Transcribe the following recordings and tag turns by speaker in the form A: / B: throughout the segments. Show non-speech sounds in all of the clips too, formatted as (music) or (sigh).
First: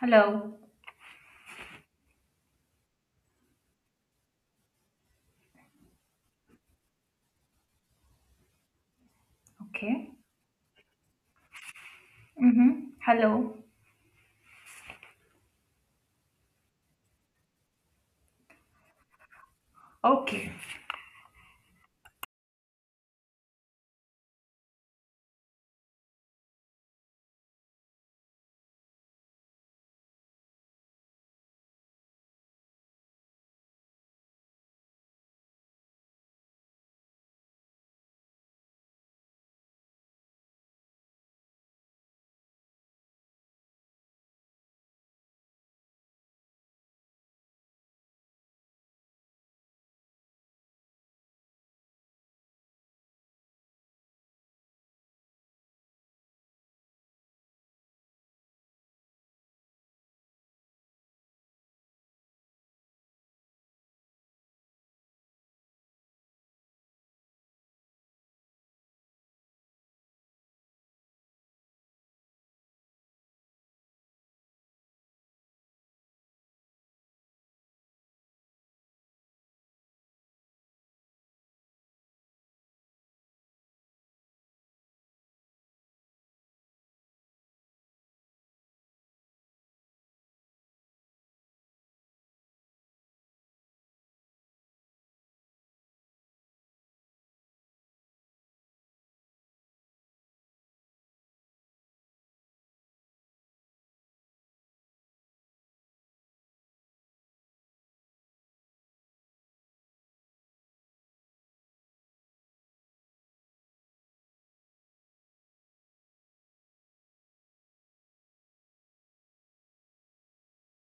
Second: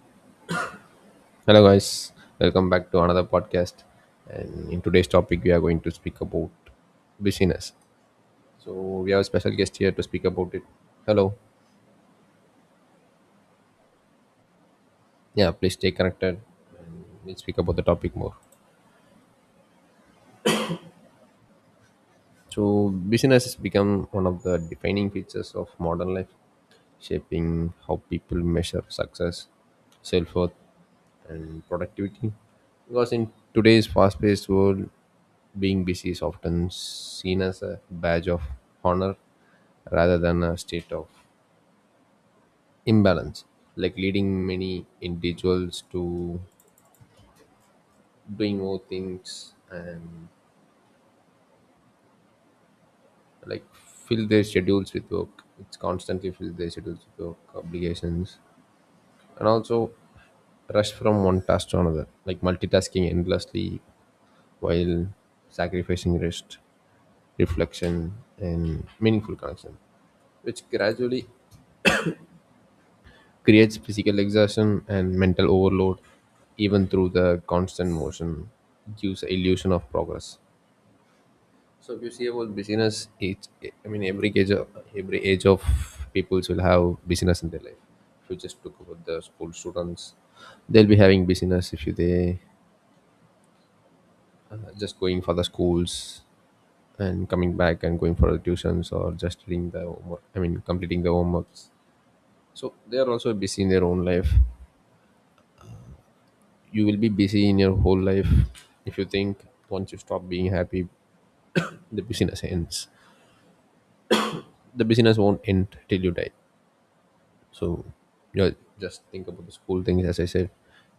A: Hello.
B: Hello, guys. Welcome back to another podcast. And in today's topic, we are going to speak about business. So we have a special guest here to
A: Okay.
B: speak about it. Hello.
A: Mm-hmm. Hello.
B: Yeah, please stay connected and let's speak about the topic more.
A: Okay.
B: So, business has become one of the defining features of modern life, shaping how people measure success, self worth, and productivity. Because in today's fast paced world, being busy is often seen as a badge of honor rather than a state of imbalance, like leading many individuals to doing more things and like fill their schedules with work. It's constantly fill their schedules with work obligations, and also rush from one task to another, like multitasking endlessly while sacrificing rest, reflection, and meaningful connection, which gradually creates physical exhaustion and mental overload, even through the constant motion, it gives the illusion of progress. So if you see about business, each every age of every age of peoples will have business in their life. If you just look about the school students, they'll be having business. If you they just going for the schools and coming back and going for the tuitions or just doing the homework. I mean completing the homeworks. So they are also busy in their own life. You will be busy in your whole life if you think once you stop being happy (coughs) the business ends. The business won't end till you die. So yeah, just think about the school things. As I said,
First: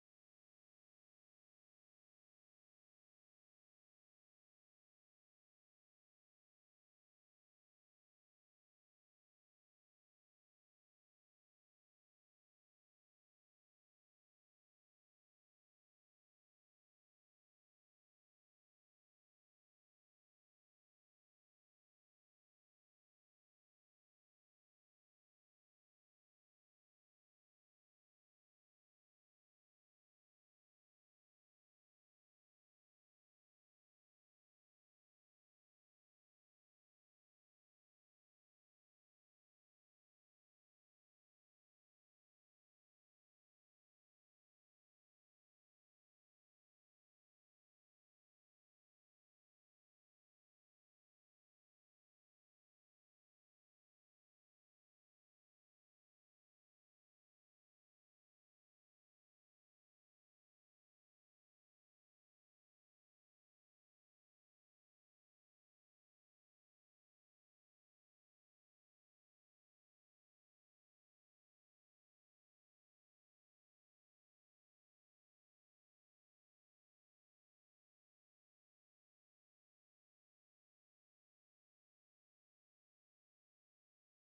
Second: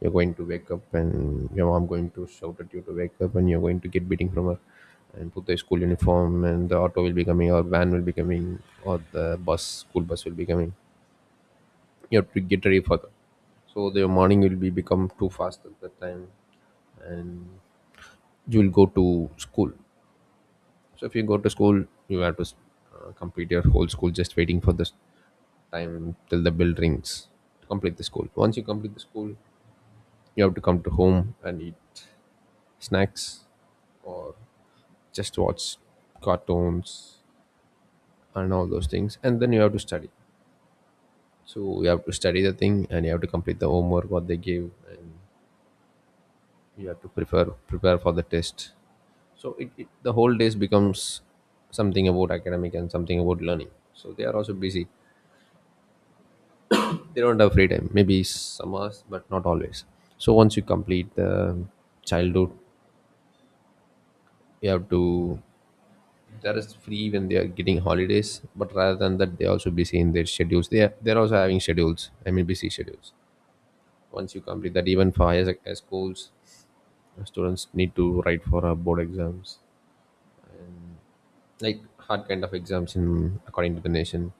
B: you're going to wake up and your mom going to shout at you to wake up, and you're going to get beating from her, and put the school uniform, and the auto will be coming, or van will be coming, or the bus, school bus will be coming. You have to get ready for that. So the morning will be become too fast at that time, and you will go to school. So if you go to school, you have to complete your whole school just waiting for this time till the bell rings to complete the school. Once you complete the school, you have to come to home and eat snacks or just watch cartoons and all those things. And then you have to study. So you have to study the thing and you have to complete the homework what they give and you have to prepare for the test. So it the whole days becomes something about academic and something about learning. So they are also busy. They don't have free time. Maybe some hours, but not always. So once you complete the childhood, you have to there is free when they are getting holidays, but rather than that, they also busy in their schedules. They're also having schedules. I mean, busy schedules. Once you complete that, even for higher sec- schools, students need to write for board exams, like hard kind of exams in according to the nation.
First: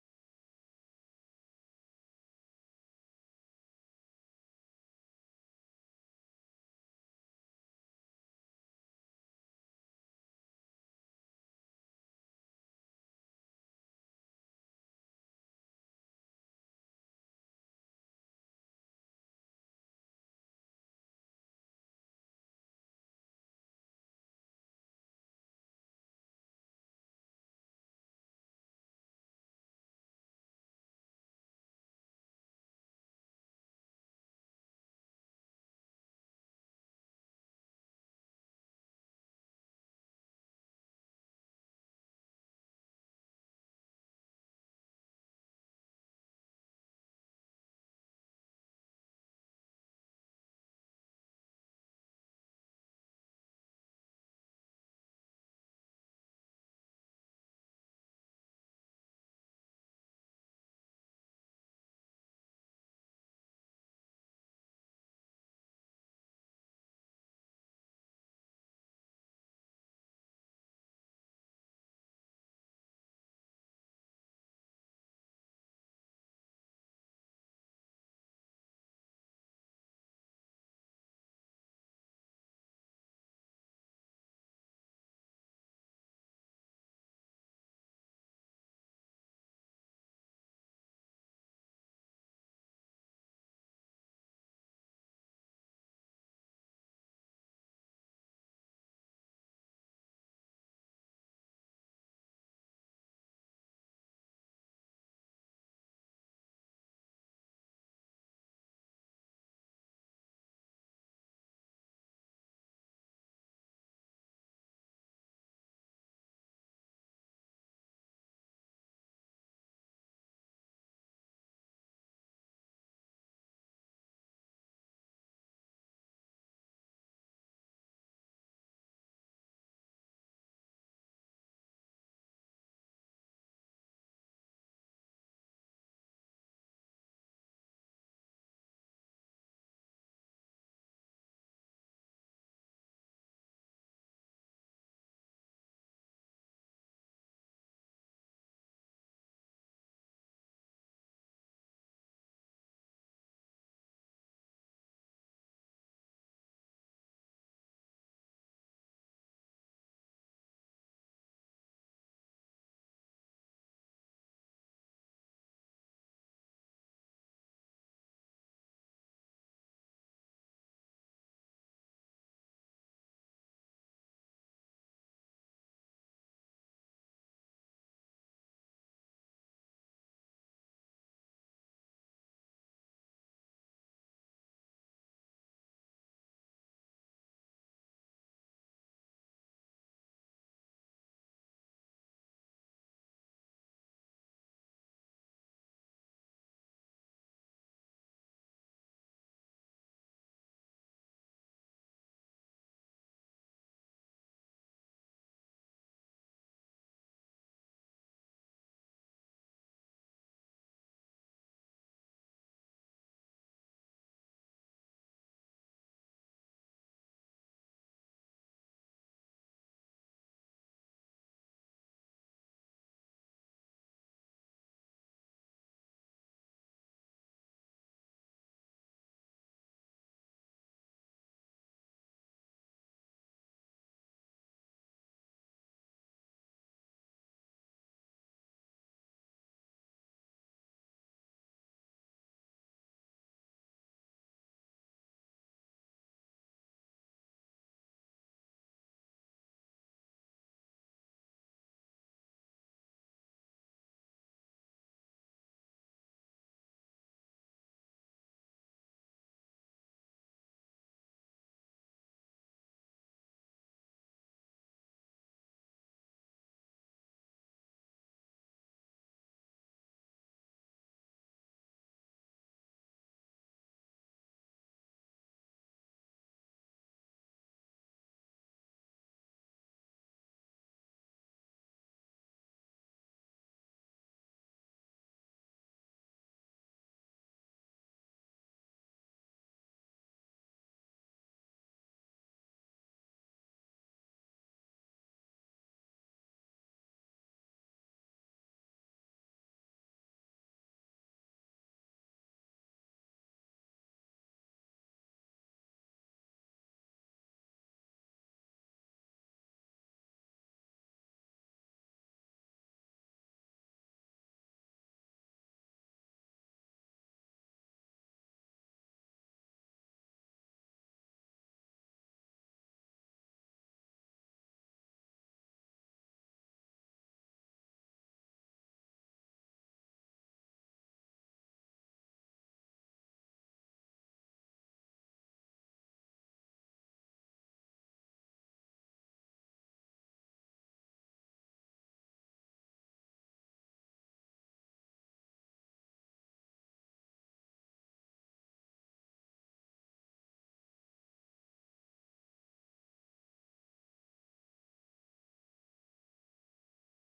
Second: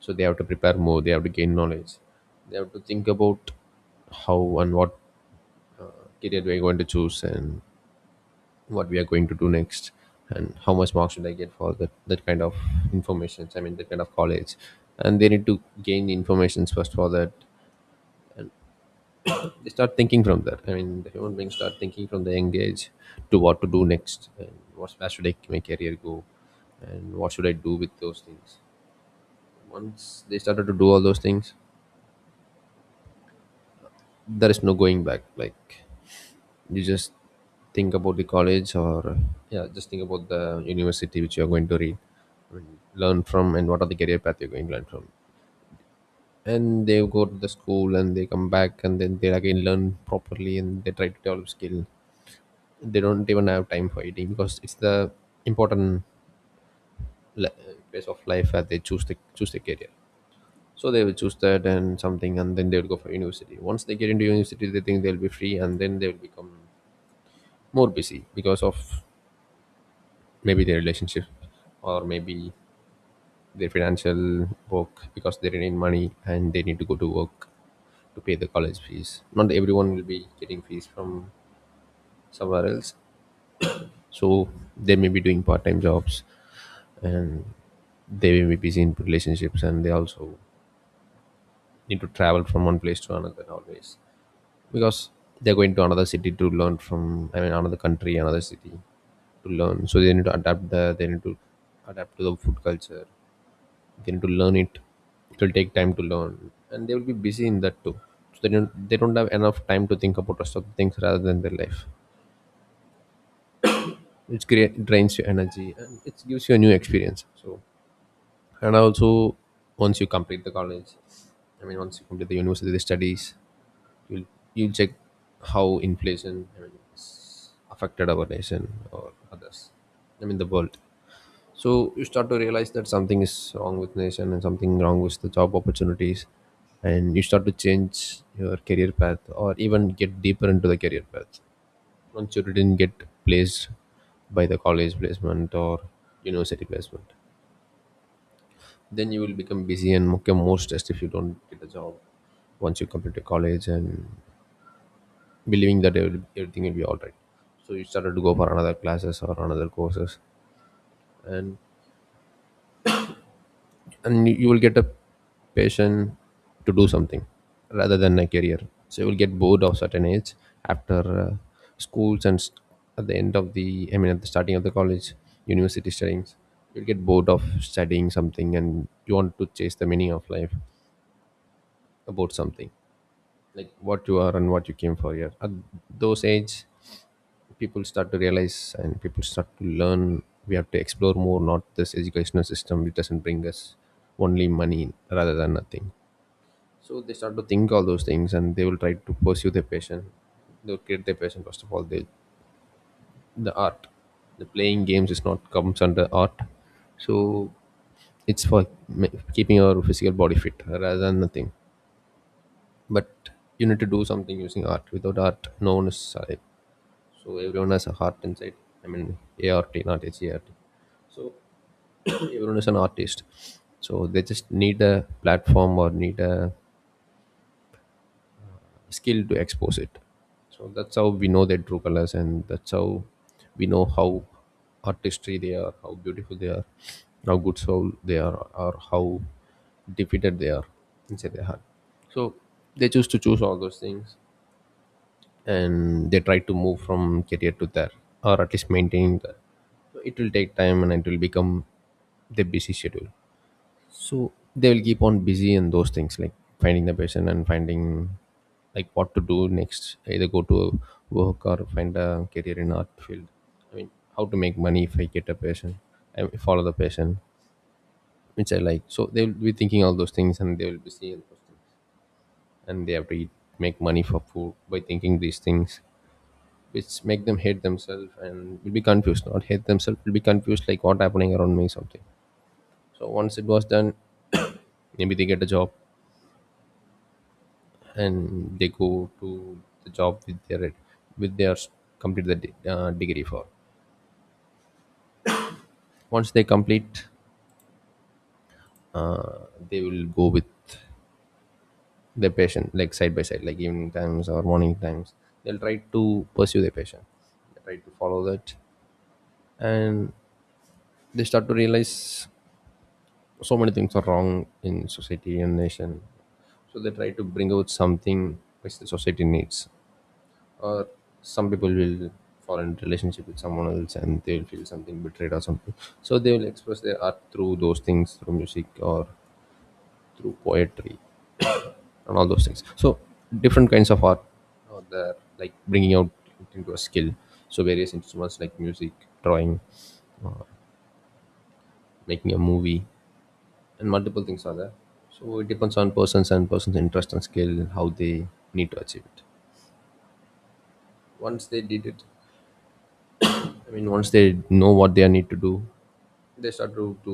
B: So they have to prepare more. They have to gain knowledge. They have to think about how and what uh, career they're going to choose and what we are going to do next and how much marks should I get for that, that kind of information. I mean that kind of college and they need to gain the information first for that they start thinking from that, the human beings start thinking from the young age to what to do next and what's where should I my career go and what should I do with those things once they started to do all those things there is no going back like you just think about the college or yeah just think about the university which you're going to read and learn from and what are the career path you're going to learn from and they go to the school and they come back and then they again learn properly and they try to develop skill. They don't even have time for eating because it's the important le- phase of life that they choose the career. So they will choose that and something and then they will go for university. Once they get into university they think they'll be free and then they will become more busy because of maybe their relationship or maybe their financial work because they need money and they need to go to work to pay the college fees. Not everyone will be getting fees from somewhere else. So they may be doing part time jobs and they may be busy in relationships and they also need to travel from one place to another always because they're going to another city to learn from, I mean, another country, another city to learn. So they need to adapt there, they need to adapt to the food culture, they need to learn it, it will take time to learn and they will be busy in that too. So they don't have enough time to think about rest of the things rather than their life. It create drains your energy and it gives you a new experience. So and also once you complete the college, I mean once you complete the university studies, you'll you'll check how inflation, I mean, it's affected our nation or others, I mean the world. So you start to realize that something is wrong with nation and something wrong with the job opportunities, and you start to change your career path or even get deeper into the career path. Once you didn't get placed by the college placement or university placement, then you will become busy and become more stressed if you don't get a job once you complete your college and believing that every- everything will be all right. So you started to go for another classes or another courses, and you will get a passion to do something rather than a career. So you will get bored of certain age after schools and st- at the end of the at the starting of the college university studyings you'll get bored of studying something and you want to chase the meaning of life about something like what you are and what you came for here at those age people start to realize and people start to learn we have to explore more not this educational system which doesn't bring us only money rather than nothing. So they start to think all those things and they will try to pursue their passion. They'll create their passion first of all. They, the art, the playing games is not comes under art. So it's for ma- keeping your physical body fit rather than nothing. But you need to do something using art. Without art, no one is alive. So everyone has a heart inside. I mean, ART, not HART. So (clears throat) everyone is an artist. So they just need a platform or need a skill to expose it. So that's how we know their true colors and that's how we know how artistry they are, how beautiful they are, how good soul they are or how defeated they are inside their heart. So they choose all those things and they try to move from career to that or at least maintain that. So it will take time and it will become the busy schedule. So they will keep on busy in those things like finding the person and finding like what to do next either go to work or find a career in art field. I mean how to make money if I get a passion, I follow the passion which I like. So they will be thinking all those things and they will be seeing those things and they have to eat, make money for food by thinking these things which make them hate themselves and will be confused, not hate themselves, will be confused like what happening around me something. So once it was done (coughs) (clears throat) maybe they get a job and they go to the job with their with their complete the de- degree for once they complete uh, they will go with their patient like side by side like evening times or morning times they'll try to pursue their patient, they try to follow that and they start to realize so many things are wrong in society and nation. So they try to bring out something which the society needs or some people will fall in relationship with someone else and they will feel something betrayed or something. So they will express their art through those things, through music or through poetry and all those things. So different kinds of art are there like bringing out it into a skill. So various instruments like music, drawing or making a movie and multiple things are there. So it depends on persons and person's interest and skill how They need to achieve it. Once they did it, I mean, once they know what they need to do, they start to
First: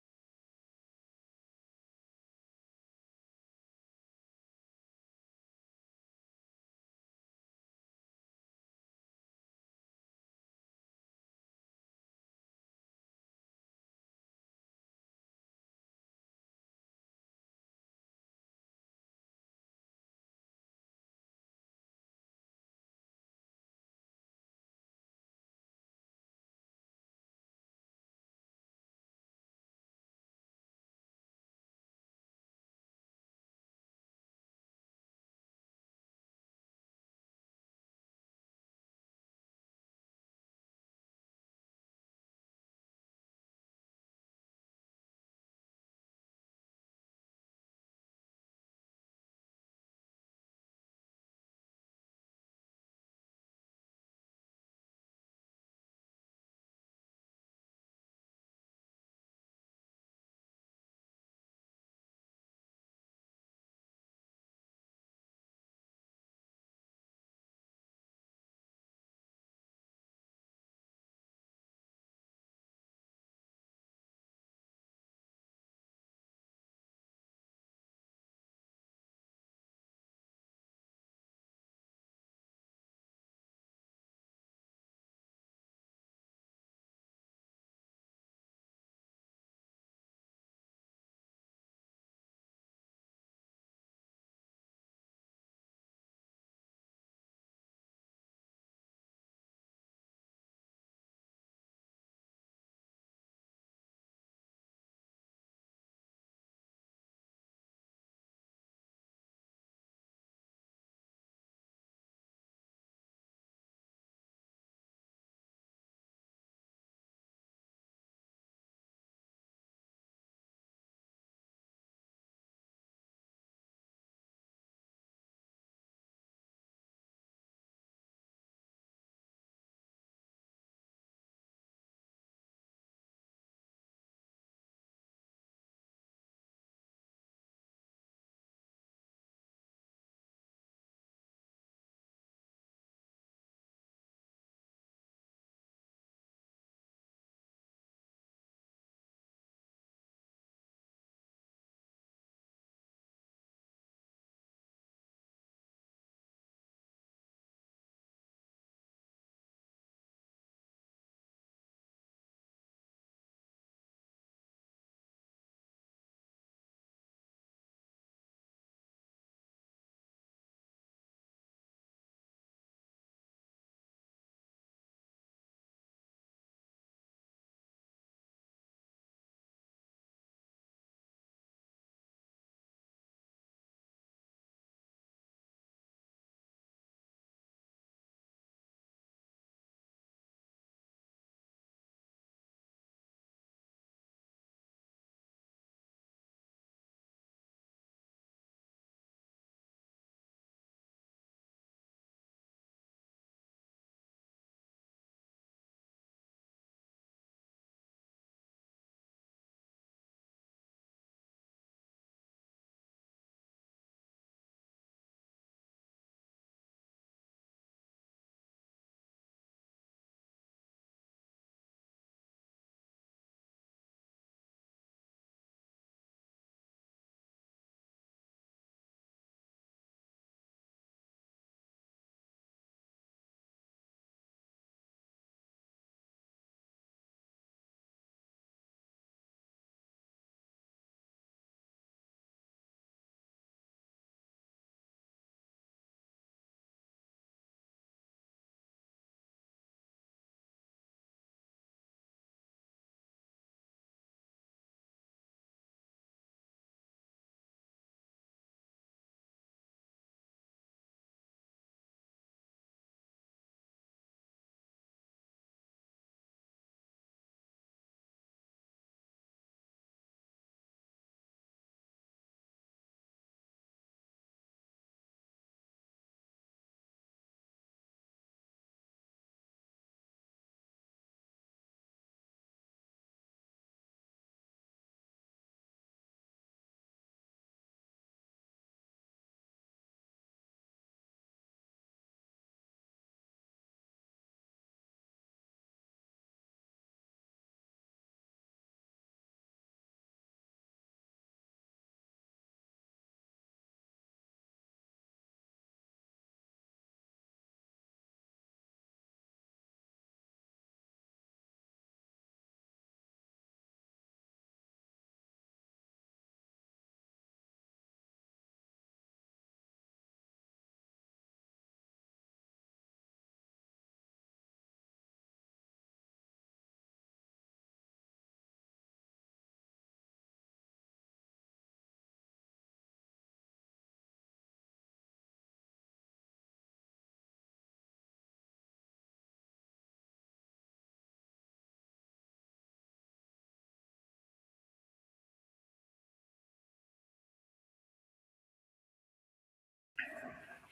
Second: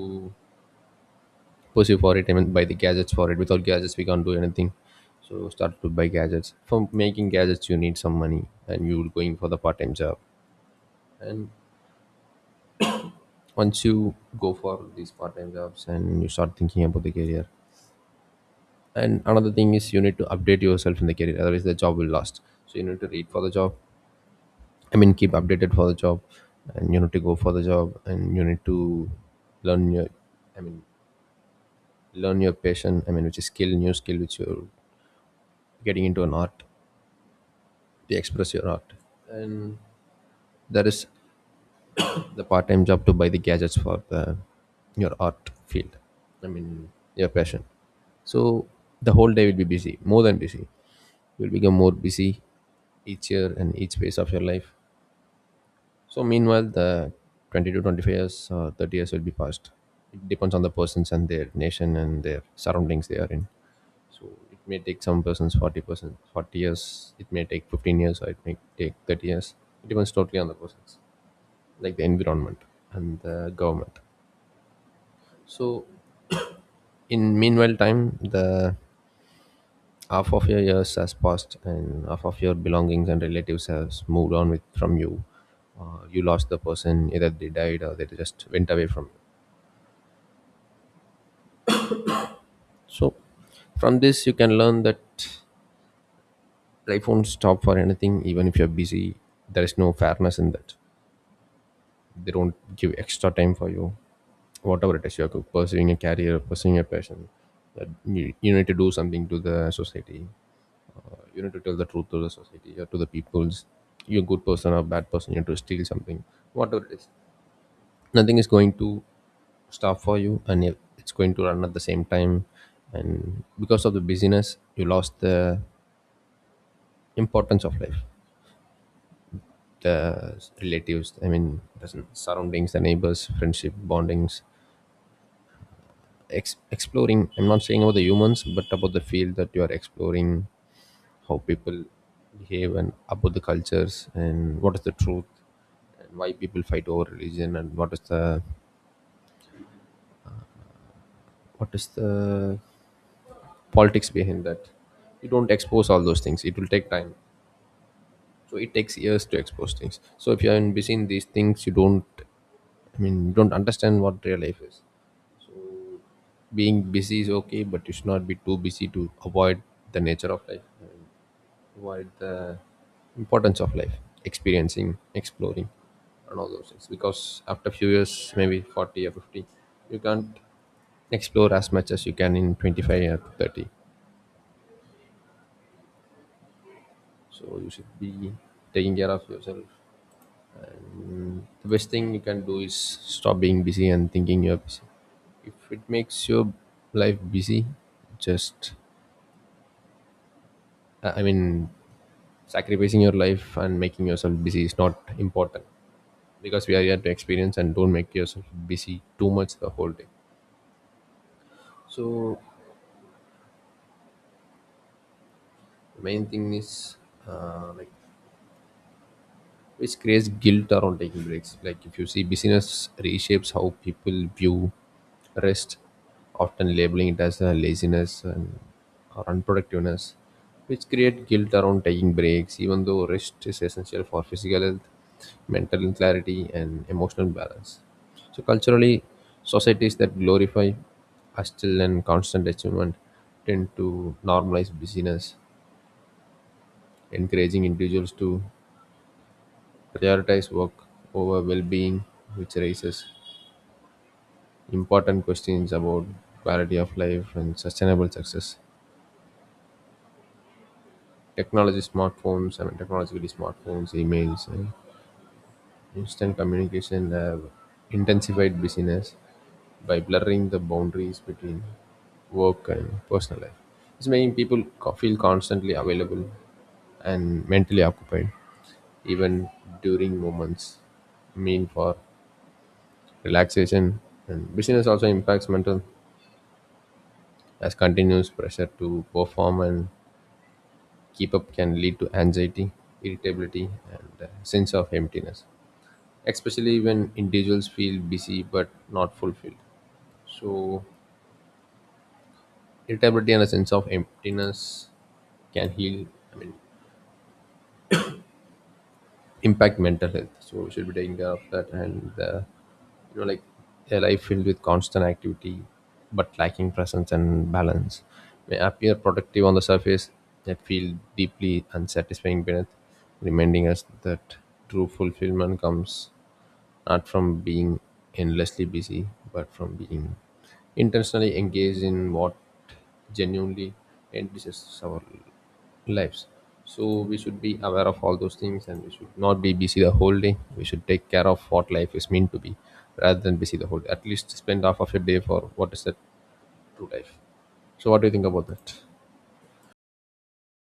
B: pursue for it. I mean, buy the gadgets for it. Without gadgets, we can't do anything. So start to buy gadgets. For making gadgets, you need some money, and you're going for the part-time job. And once you go for these part-time jobs, and you start thinking about the career. And another thing is you need to update yourself in the career. Otherwise, the job will last. So you need to read for the job. I mean, keep updated for the job, and you need to go for the job, and you need to learn your. I mean, learn your passion. I mean, which is skill, new skill, which you getting into an art to express your art, and that is the part-time job to buy the gadgets for your art field. I mean, your passion. So the whole day will be busy, more than busy. You'll become more busy each year and each phase of your life. So meanwhile, the 20 to 25 years or 30 years will be passed. It depends on the persons and their nation and their surroundings they are in. So it may take some persons 40 years. It may take 15 years, or it may take 30 years. It depends totally on the persons, like the environment and the government. So (coughs) in meanwhile time, the half of your years has passed, and half of your belongings and relatives has moved on with from you. You lost the person, either they died or they just went away from you. So from this you can learn that life won't stop for anything, even if you're busy. There is no fairness in that. They don't give extra time for you. Whatever it is, you're pursuing a career, pursuing a passion. That you need to do something to the society. You need to tell the truth to the society or to the peoples. You're a good person or bad person, you need to steal something. Whatever it is, nothing is going to stop for you, and it's going to run at the same time. And because of the busyness, you lost the importance of life, the relatives, I mean, the surroundings, the neighbors, friendship bondings. Exploring. I'm not saying about the humans, but about the field that you are exploring. How people behave, and about the cultures, and what is the truth, and why people fight over religion, and what is the what is the politics behind that. You don't expose all those things, it will take time. So it takes years to expose things. So if you are in busy in these things, you don't, I mean, you don't understand what real life is. Being busy is okay, but you should not be too busy to avoid the nature of life. What the importance of life, experiencing, exploring, and all those things. Because after few years, maybe 40 or 50, you can't explore as much as you can in 25 or 30. So you should be taking care of yourself. The best thing you can do is stop being busy and thinking you're busy. If it makes your life busy, just I mean, sacrificing your life and making yourself busy is not important, because we are here to experience, and don't make yourself busy too much the whole day. So main thing is, like, which creates guilt around taking breaks. Like if you see, business reshapes how people view rest, often labeling it as a laziness and or unproductiveness, which create guilt around taking breaks, even though rest is essential for physical health, mental clarity, and emotional balance. So culturally, societies that glorify hustle and constant achievement tend to normalize busyness, encouraging individuals to prioritize work over well-being, which raises important questions about quality of life and sustainable success. Technology smartphones I mean Technologically, smartphones, emails, and instant communication have intensified busyness by blurring the boundaries between work and personal life. It's making people feel constantly available and mentally occupied, even during moments mean for relaxation. And busyness also impacts mental, as continuous pressure to perform and keep up can lead to anxiety, irritability, and a sense of emptiness, especially when individuals feel busy but not fulfilled. So, irritability and a sense of emptiness can heal. I mean, impact mental health. So we should be taking care of that, and you know, like, a life filled with constant activity, but lacking presence and balance, may appear productive on the surface, yet feel deeply unsatisfying beneath, reminding us that true fulfillment comes not from being endlessly busy, but from being intentionally engaged in what genuinely enriches our lives. So we should be aware of all those things, and we should not be busy the whole day. We should take care of what life is meant to be rather than busy the whole day. At least spend half of your day for what is that true life. So what do you think about that?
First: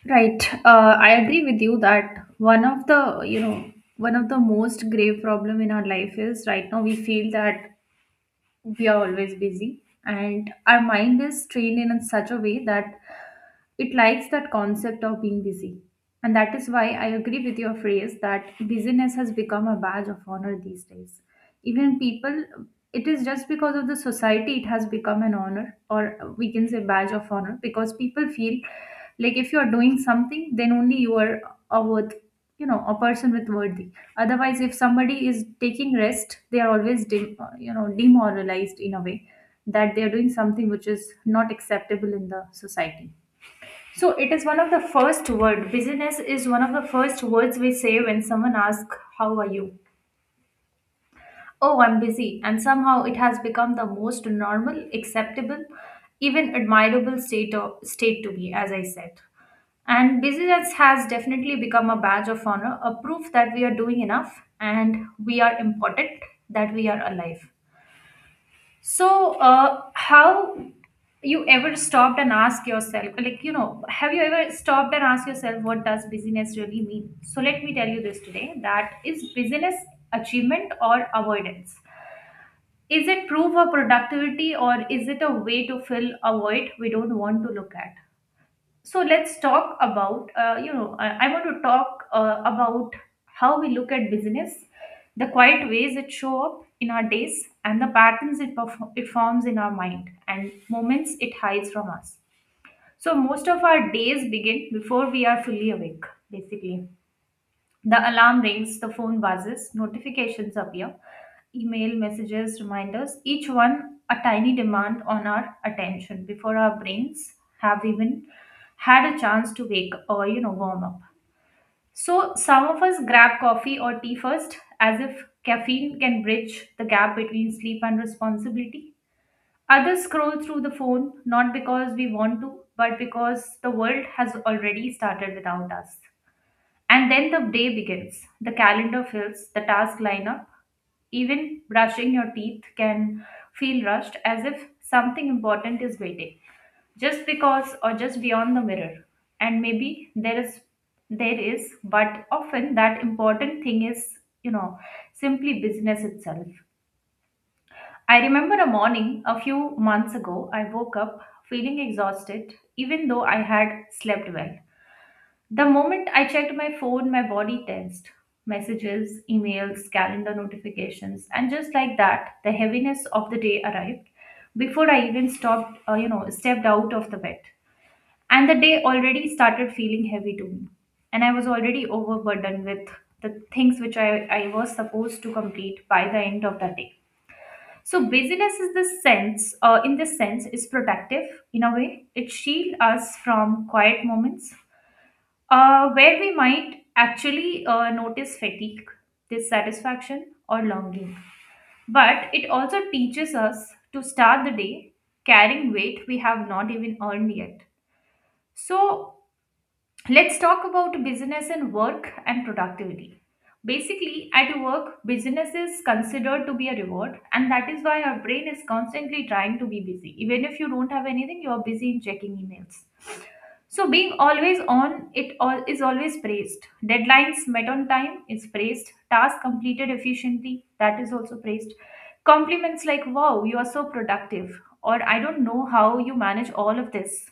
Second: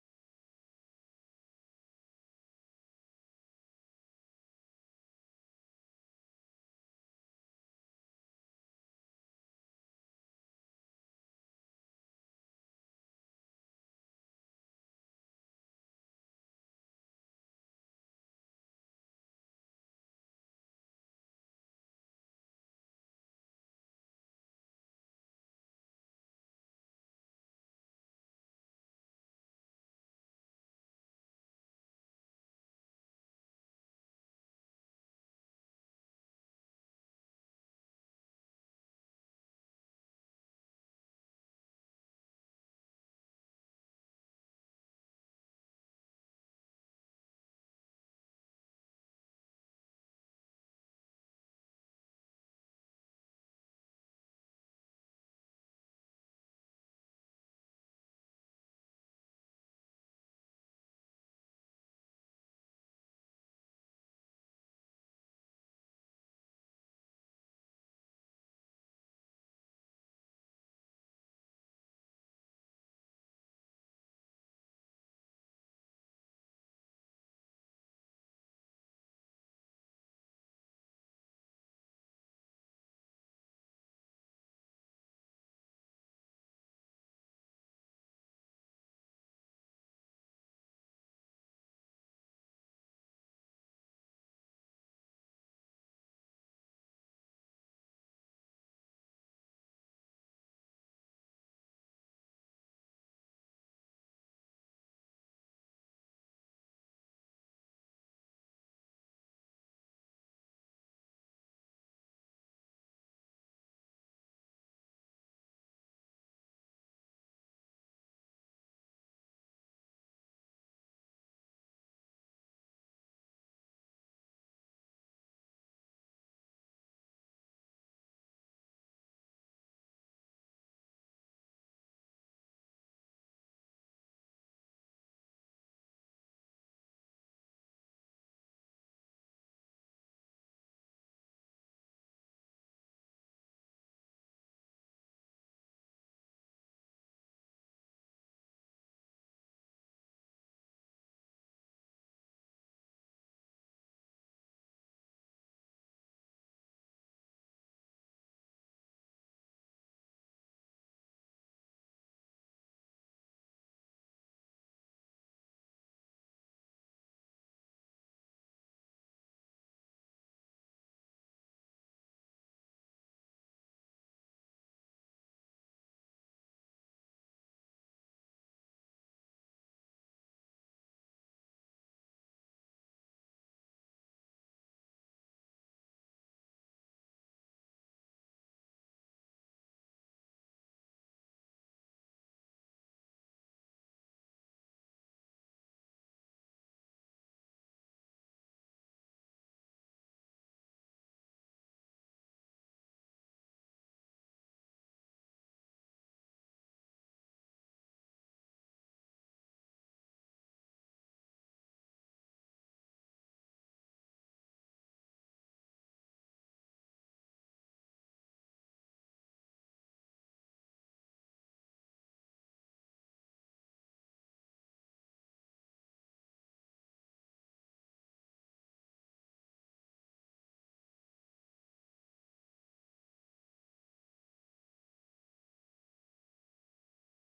A: Right. I agree with you that one of the most grave problem in our life is right now we feel that we are always busy and our mind is trained in such a way that it likes that concept of being busy. And that is why I agree with your phrase that busyness has become a badge of honor these days. Even people, it is just because of the society, it has become an honor, or we can say badge of honor, because people feel like if you are doing something, then only you are a worth, you know, a person with worthy. Otherwise, if somebody is taking rest, they are always, you know, demoralized in a way that they are doing something which is not acceptable in the society. So it is one of the first word. Busyness is one of the first words we say when someone asks, how are you? Oh, I'm busy. And somehow it has become the most normal, acceptable, even admirable state, state to be, as I said. And busyness has definitely become a badge of honor, a proof that we are doing enough and we are important, that we are alive. So, how you ever stopped and asked yourself, like, you know, have you ever stopped and asked yourself, what does busyness really mean? So, let me tell you this today, that is busyness achievement or avoidance? Is it proof of productivity or is it a way to fill a void we don't want to look at? So let's talk about I want to talk about how we look at business, the quiet ways it show up in our days and the patterns it forms in our mind and moments it hides from us. So most of our days begin before we are fully awake, basically. The alarm rings, the phone buzzes, notifications appear, email messages, reminders, each one a tiny demand on our attention before our brains have even had a chance to wake or, you know, warm up. So some of us grab coffee or tea first as if caffeine can bridge the gap between sleep and responsibility. Others scroll through the phone not because we want to but because the world has already started without us. And then the day begins. The calendar fills, the tasks line up. Even brushing your teeth can feel rushed as if something important is waiting, just because or just beyond the mirror. And maybe there is, but often that important thing is, you know, simply business itself. I remember a morning a few months ago, I woke up feeling exhausted, even though I had slept well. The moment I checked my phone, my body tensed. Messages, emails, calendar notifications, and just like that, the heaviness of the day arrived before I even you know, stepped out of the bed. And the day already started feeling heavy to me. And I was already overburdened with the things which I was supposed to complete by the end of the day. So busyness in this sense, is protective in a way. It shields us from quiet moments where we might actually notice fatigue, dissatisfaction, or longing. But it also teaches us to start the day carrying weight we have not even earned yet. So let's talk about business and work and productivity. Basically, at work, business is considered to be a reward, and that is why our brain is constantly trying to be busy. Even if you don't have anything, you are busy in checking emails. So being always on it all is always praised. Deadlines met on time is praised. Task completed efficiently, that is also praised. Compliments like, wow, you are so productive, or, I don't know how you manage all of this,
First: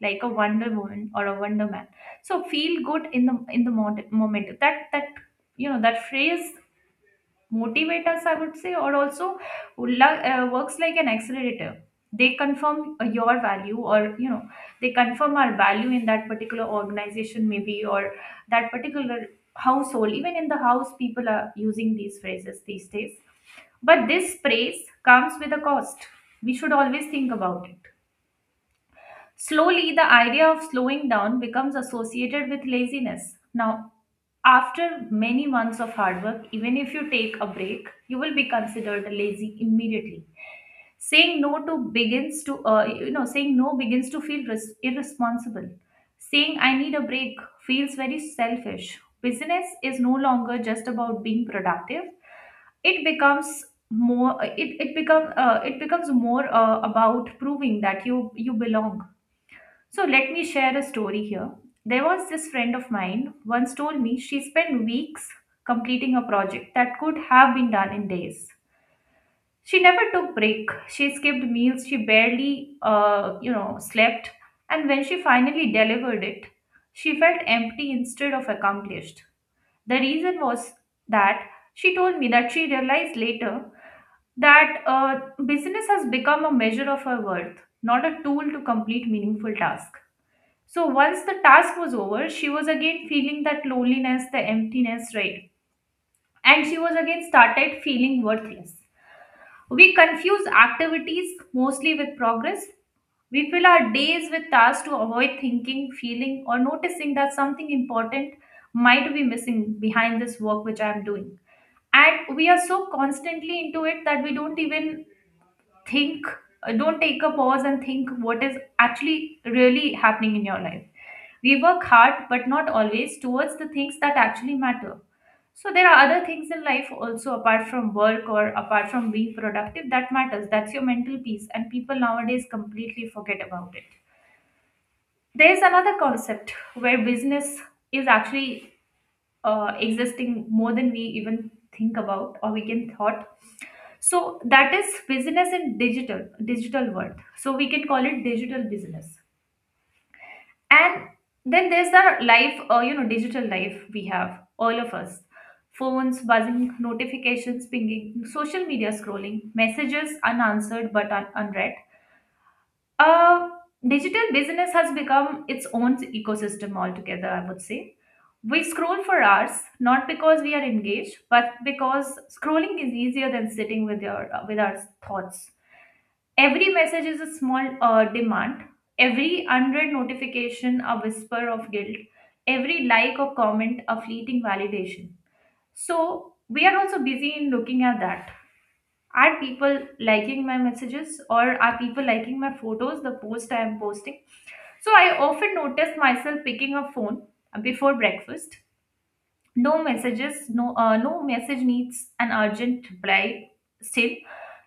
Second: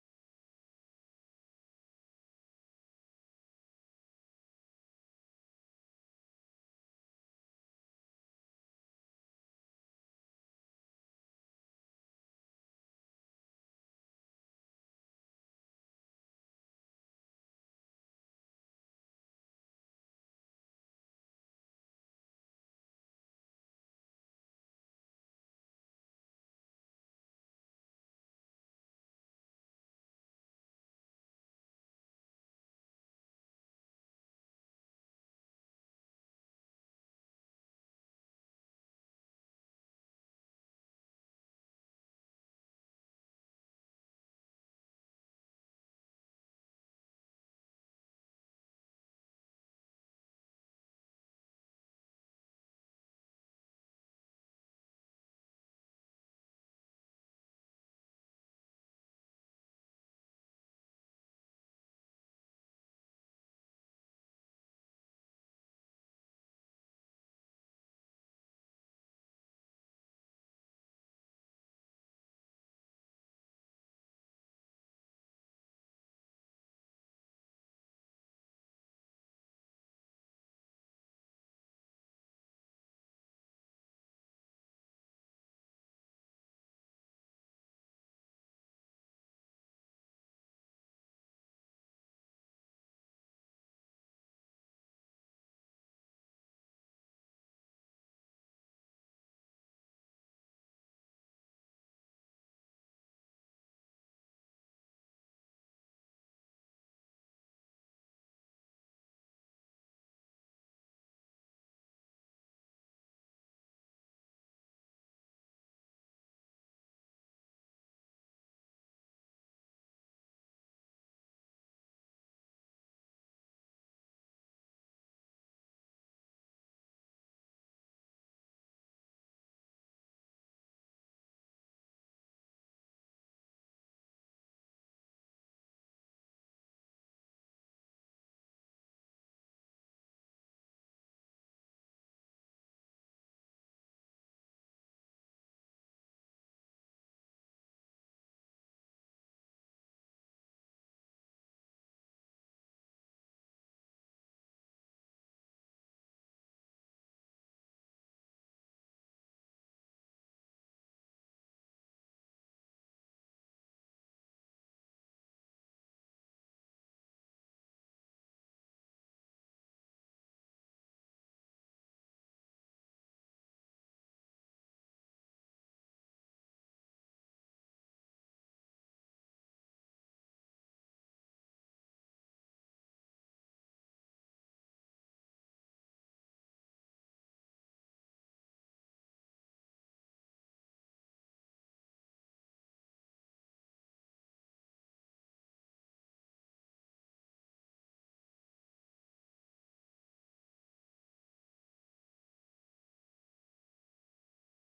A: like a wonder woman or a wonder man. So feel good in the moment that you know, that phrase motivate us, I would say, or also works like an accelerator. They confirm your value or you know They confirm our value in that particular organization, maybe, or that particular household. Even in the house people are using these phrases these days. But this praise comes with a cost, we should always think about it. Slowly, the idea of slowing down becomes associated with laziness. Now, after many months of hard work, even if you take a break, you will be considered lazy immediately. Saying no to begins to, you know, saying no begins to irresponsible. Saying I need a break feels very selfish. Business is no longer just about being productive. It becomes more. It becomes more about proving that you belong. So let me share a story here. There was this friend of mine once told me she spent weeks completing a project that could have been done in days. She never took break. She skipped meals. She barely, you know, slept. And when she finally delivered it, she felt empty instead of accomplished. The reason was that she told me that she realized later that business has become a measure of her worth, not a tool to complete meaningful tasks. So once the task was over, she was again feeling that loneliness, the emptiness, right? And she was again started feeling worthless. We confuse activities mostly with progress. We fill our days with tasks to avoid thinking, feeling, or noticing that something important might be missing behind this work which I am doing. And we are so constantly into it that we don't even think, don't take a pause and think what is actually really happening in your life. We work hard, but not always, towards the things that actually matter. So there are other things in life also apart from work or apart from being productive that matters. That's your mental peace, and people nowadays completely forget about it. There's another concept where business is actually existing more than we even think about or we can thought. So that is business in digital world. So we can call it digital business. And then there's our life, you know, digital life. We have all of us phones buzzing, notifications pinging, social media scrolling, messages unanswered but unread. uh, Digital business has become its own ecosystem altogether, I would say. We scroll for hours not because we are engaged but because scrolling is easier than sitting with your with our thoughts. Every message is a small demand. Every unread notification, a whisper of guilt. Every like or comment, a fleeting validation. So, we are also busy in looking at that. Are people liking my messages or are people liking my photos, the post I am posting? So, I often notice myself picking a phone before breakfast. No messages, no message needs an urgent reply, still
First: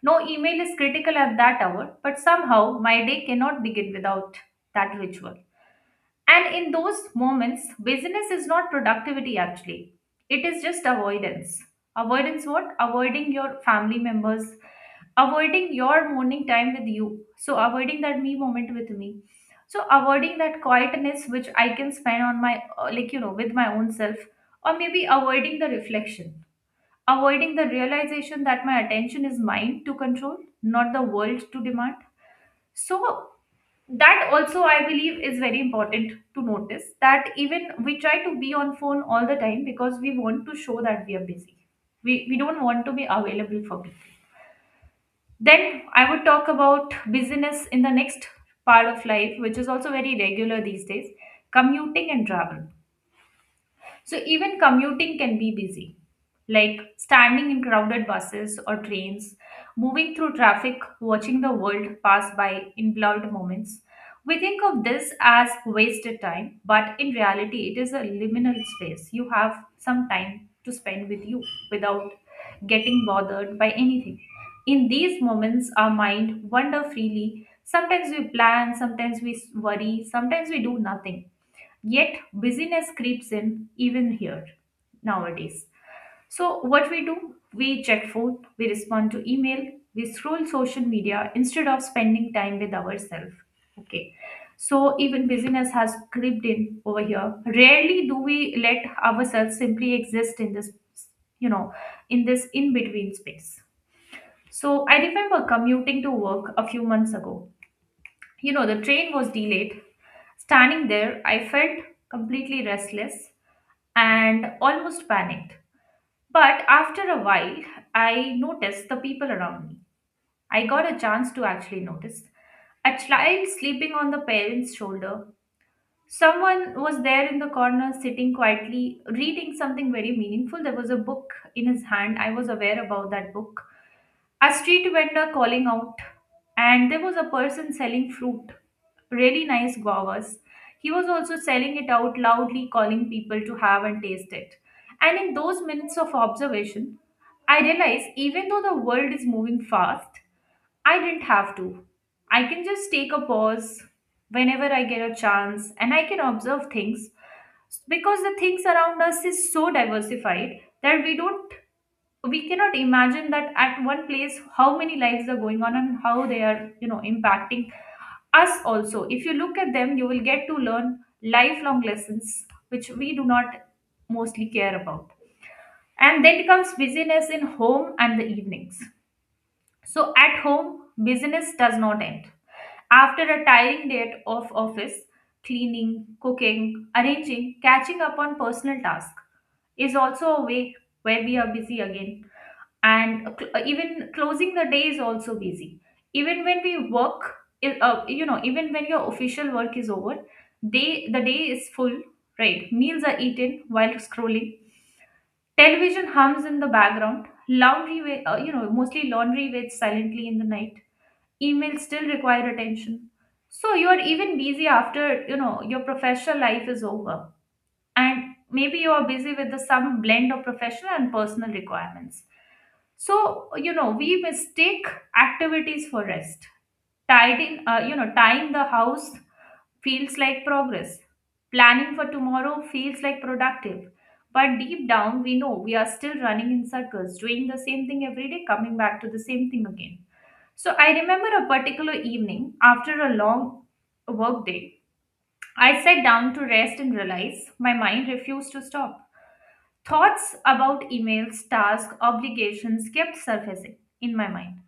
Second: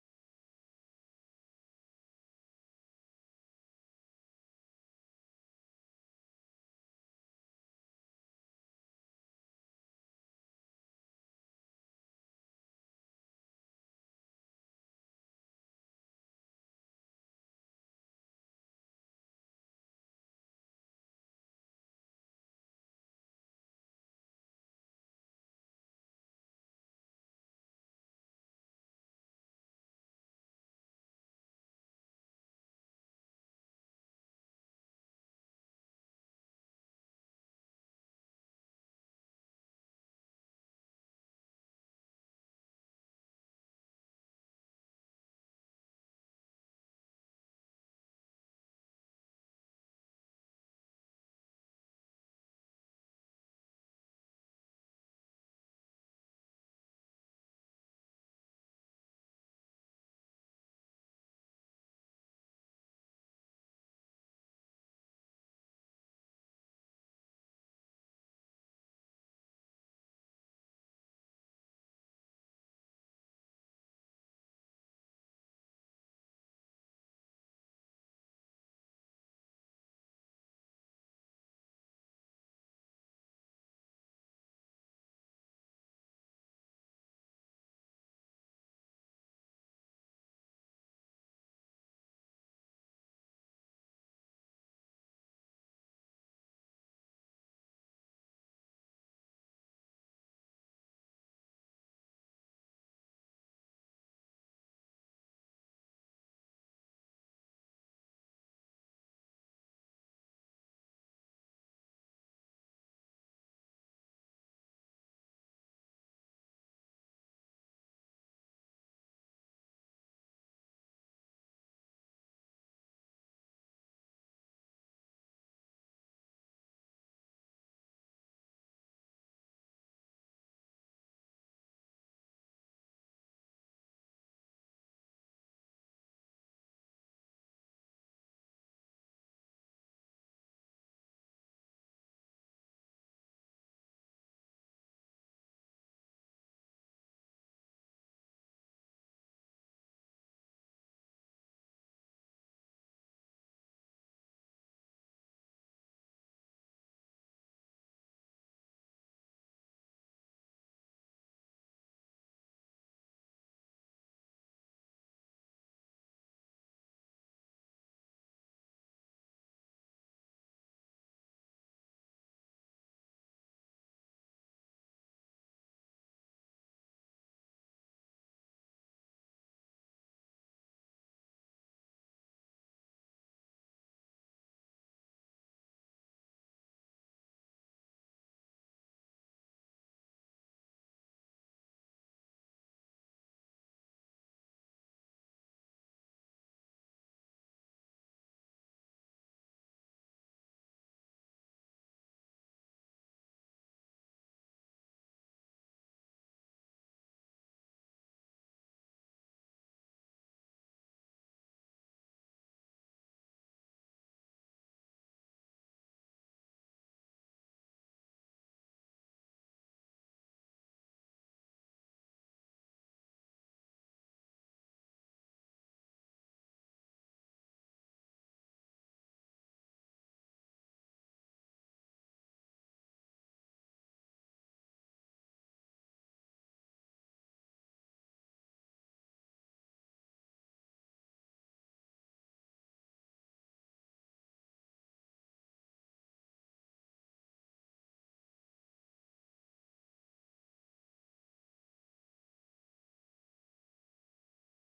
A: no email is critical at that hour, but somehow my day cannot begin without that ritual. And in those moments, busyness is not productivity actually. It is just avoidance. Avoidance what? Avoiding your family members, avoiding your morning time with you. So, avoiding that me moment with me. So, avoiding that quietness which I can spend on my, like, you know, with my own self. Or maybe avoiding the reflection, avoiding the realization that my attention is mine to control, not the world to demand. So, that also I believe is very important to notice that even we try to be on phone all the time because we want to show that we are busy, we don't want to be available for people. Then I would talk about busyness in the next part of life which is also very regular these days: commuting and travel. So even commuting can be busy, like standing in crowded buses or trains, moving through traffic, watching the world pass by in blurred moments. We think of this as wasted time, but in reality, it is a liminal space. You have some time to spend with you without getting bothered by anything. In these moments, our mind wander freely. Sometimes we plan, sometimes we worry, sometimes we do nothing. Yet busyness creeps in even here nowadays. So what we do, we check phone, we respond to email, we scroll social media instead of spending time with ourselves. Okay. So even busyness has crept in over here. Rarely do we let ourselves simply exist in this, you know, in this in-between space. So I remember commuting to work a few months ago. You know, the train was delayed. Standing there, I felt completely restless and almost panicked. But after a while, I noticed the people around me. I got a chance to actually notice a child sleeping on the parent's shoulder. Someone was there in the corner, sitting quietly, reading something very meaningful. There was a book in his hand. I was aware about that book, a street vendor calling out, and there was a person selling fruit, really nice guavas. He was also selling it out loudly, calling people to have and taste it. And in those minutes of observation, I realized even though the world is moving fast, I didn't have to. I can just take a pause whenever I get a chance, and I can observe things because the things around us is so diversified that we don't so, we cannot imagine that at one place how many lives are going on and how they are, impacting us also. If you look at them, you will get to learn lifelong lessons which we do not mostly care about. And then comes busyness in home and the evenings. So at home, business does not end after a tiring day of office. Cleaning, cooking, arranging, catching up on personal tasks is also a way where we are busy again. And even closing the day is also busy. Even when we work, even when your official work is over, day the day is full, right? Meals are eaten while scrolling, television hums in the background, mostly laundry waits silently in the night, emails still require attention. So you are even busy after, your professional life is over. And maybe you are busy with the some blend of professional and personal requirements. So, we mistake activities for rest. Tidying tying the house feels like progress. Planning for tomorrow feels like productive, but deep down we know we are still running in circles, doing the same thing every day, coming back to the same thing again. So I remember a particular evening after a long workday. I sat down to rest and realize my mind refused to stop. Thoughts about emails, tasks, obligations kept surfacing in my mind.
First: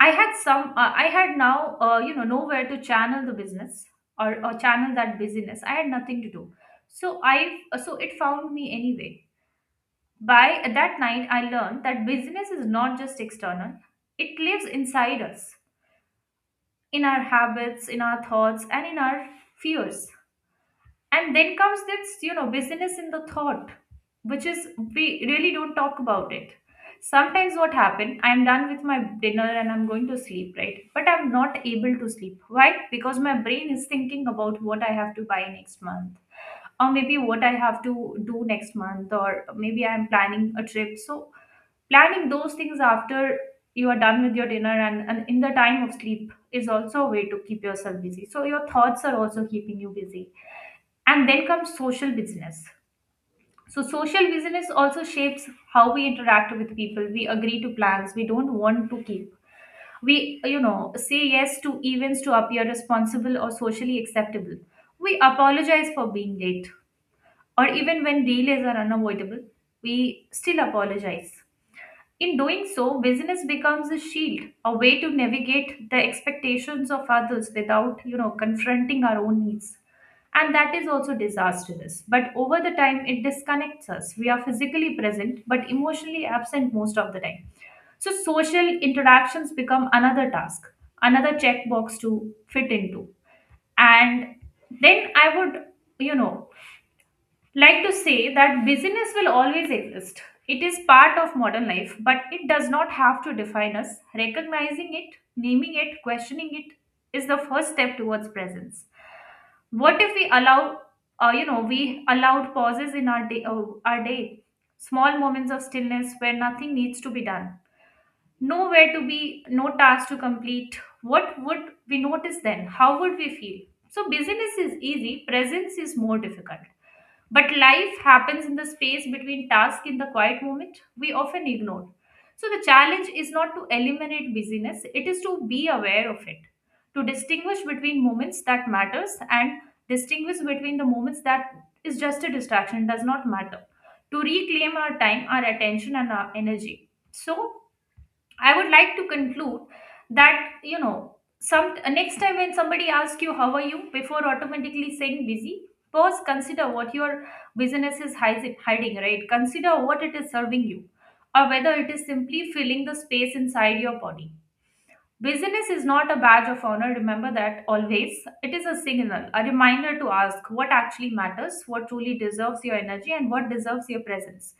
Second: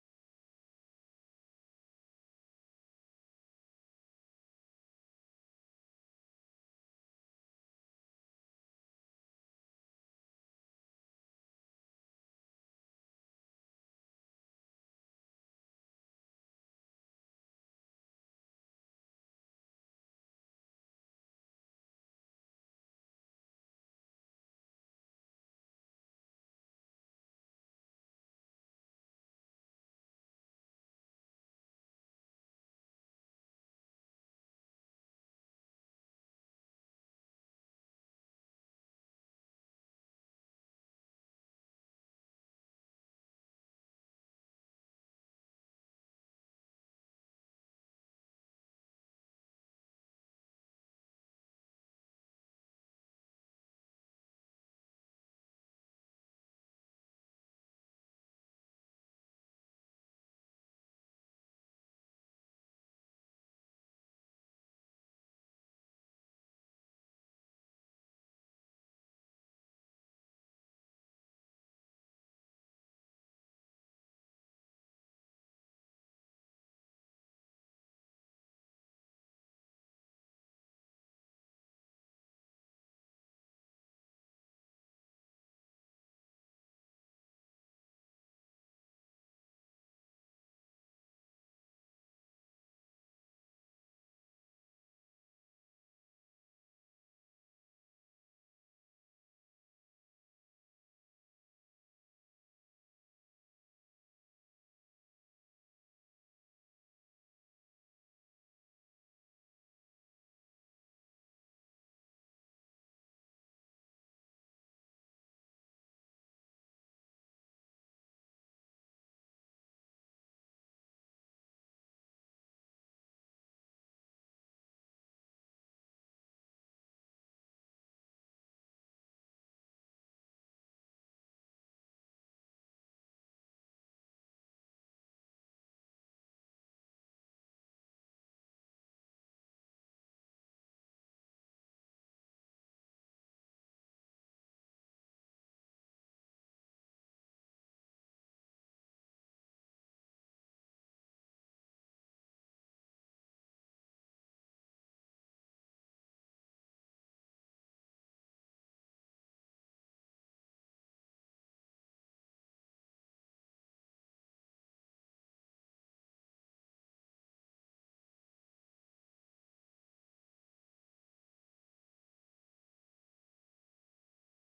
A: I had some. I had now, nowhere to channel the business or channel that busyness. I had nothing to do, so I so it found me anyway. By that night, I learned that busyness is not just external; it lives inside us, in our habits, in our thoughts, and in our fears. And then comes this, busyness in the thought, which is we really don't talk about it. Sometimes what happen, I'm done with my dinner and I'm going to sleep, right? But I'm not able to sleep. Why? Because my brain is thinking about what I have to buy next month, or maybe what I have to do next month, or maybe I'm planning a trip. So planning those things after you are done with your dinner and in the time of sleep is also a way to keep yourself busy. So your thoughts are also keeping you busy. And then comes social business. So, social business also shapes how we interact with people. We agree to plans we don't want to keep. We, say yes to events to appear responsible or socially acceptable. We apologize for being late, or even when delays are unavoidable, we still apologize. In doing so, business becomes a shield, a way to navigate the expectations of others without, confronting our own needs. And that is also disastrous. But over the time, it disconnects us. We are physically present, but emotionally absent most of the time. So social interactions become another task, another checkbox to fit into. And then I would, you know, like to say that busyness will always exist. It is part of modern life, but it does not have to define us. Recognizing it, naming it, questioning it is the first step towards presence. What if we allow, we allowed pauses in our our day, small moments of stillness where nothing needs to be done, nowhere to be, no task to complete. What would we notice then? How would we feel? So busyness is easy, presence is more difficult. But life happens in the space between tasks, in the quiet moment we often ignore. So the challenge is not to eliminate busyness, it is to be aware of it, to distinguish between moments that matters, and distinguish between the moments that is just a distraction, does not matter. To reclaim our time, our attention and our energy. So I would like to conclude that, some next time when somebody asks you how are you, before automatically saying busy, pause, consider what your business is hiding, right? Consider what it is serving you, or whether it is simply filling the space inside your body. Business is not a badge of honor, remember that always. It is a signal, a reminder to ask what actually matters, what truly deserves your energy, and what deserves your presence,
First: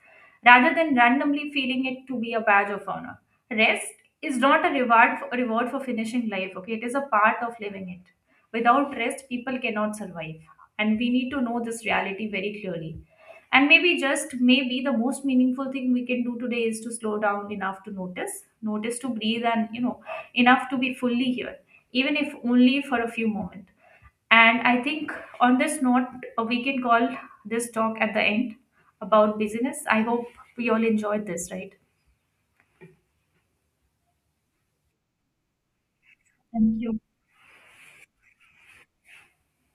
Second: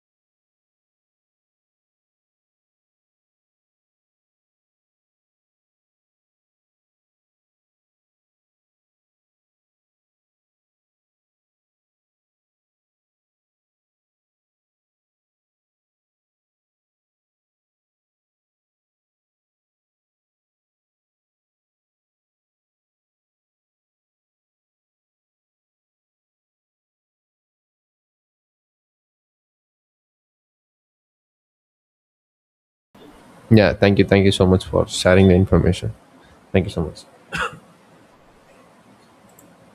A: rather than randomly feeling it to be a badge of honor. Rest is not a reward, a reward for finishing life. Okay, it is a part of living it. Without rest, people cannot survive, and we need to know this reality very clearly. And maybe, just maybe, the most meaningful thing we can do today is to slow down enough to notice, notice to breathe, and, enough to be fully here, even if only for a few moments. And I think on this note, we can call this talk at the end about busyness. I hope we all enjoyed this, right?
B: Yeah, thank you. Thank you so much for sharing the information. Thank you so
A: Thank you.
B: much.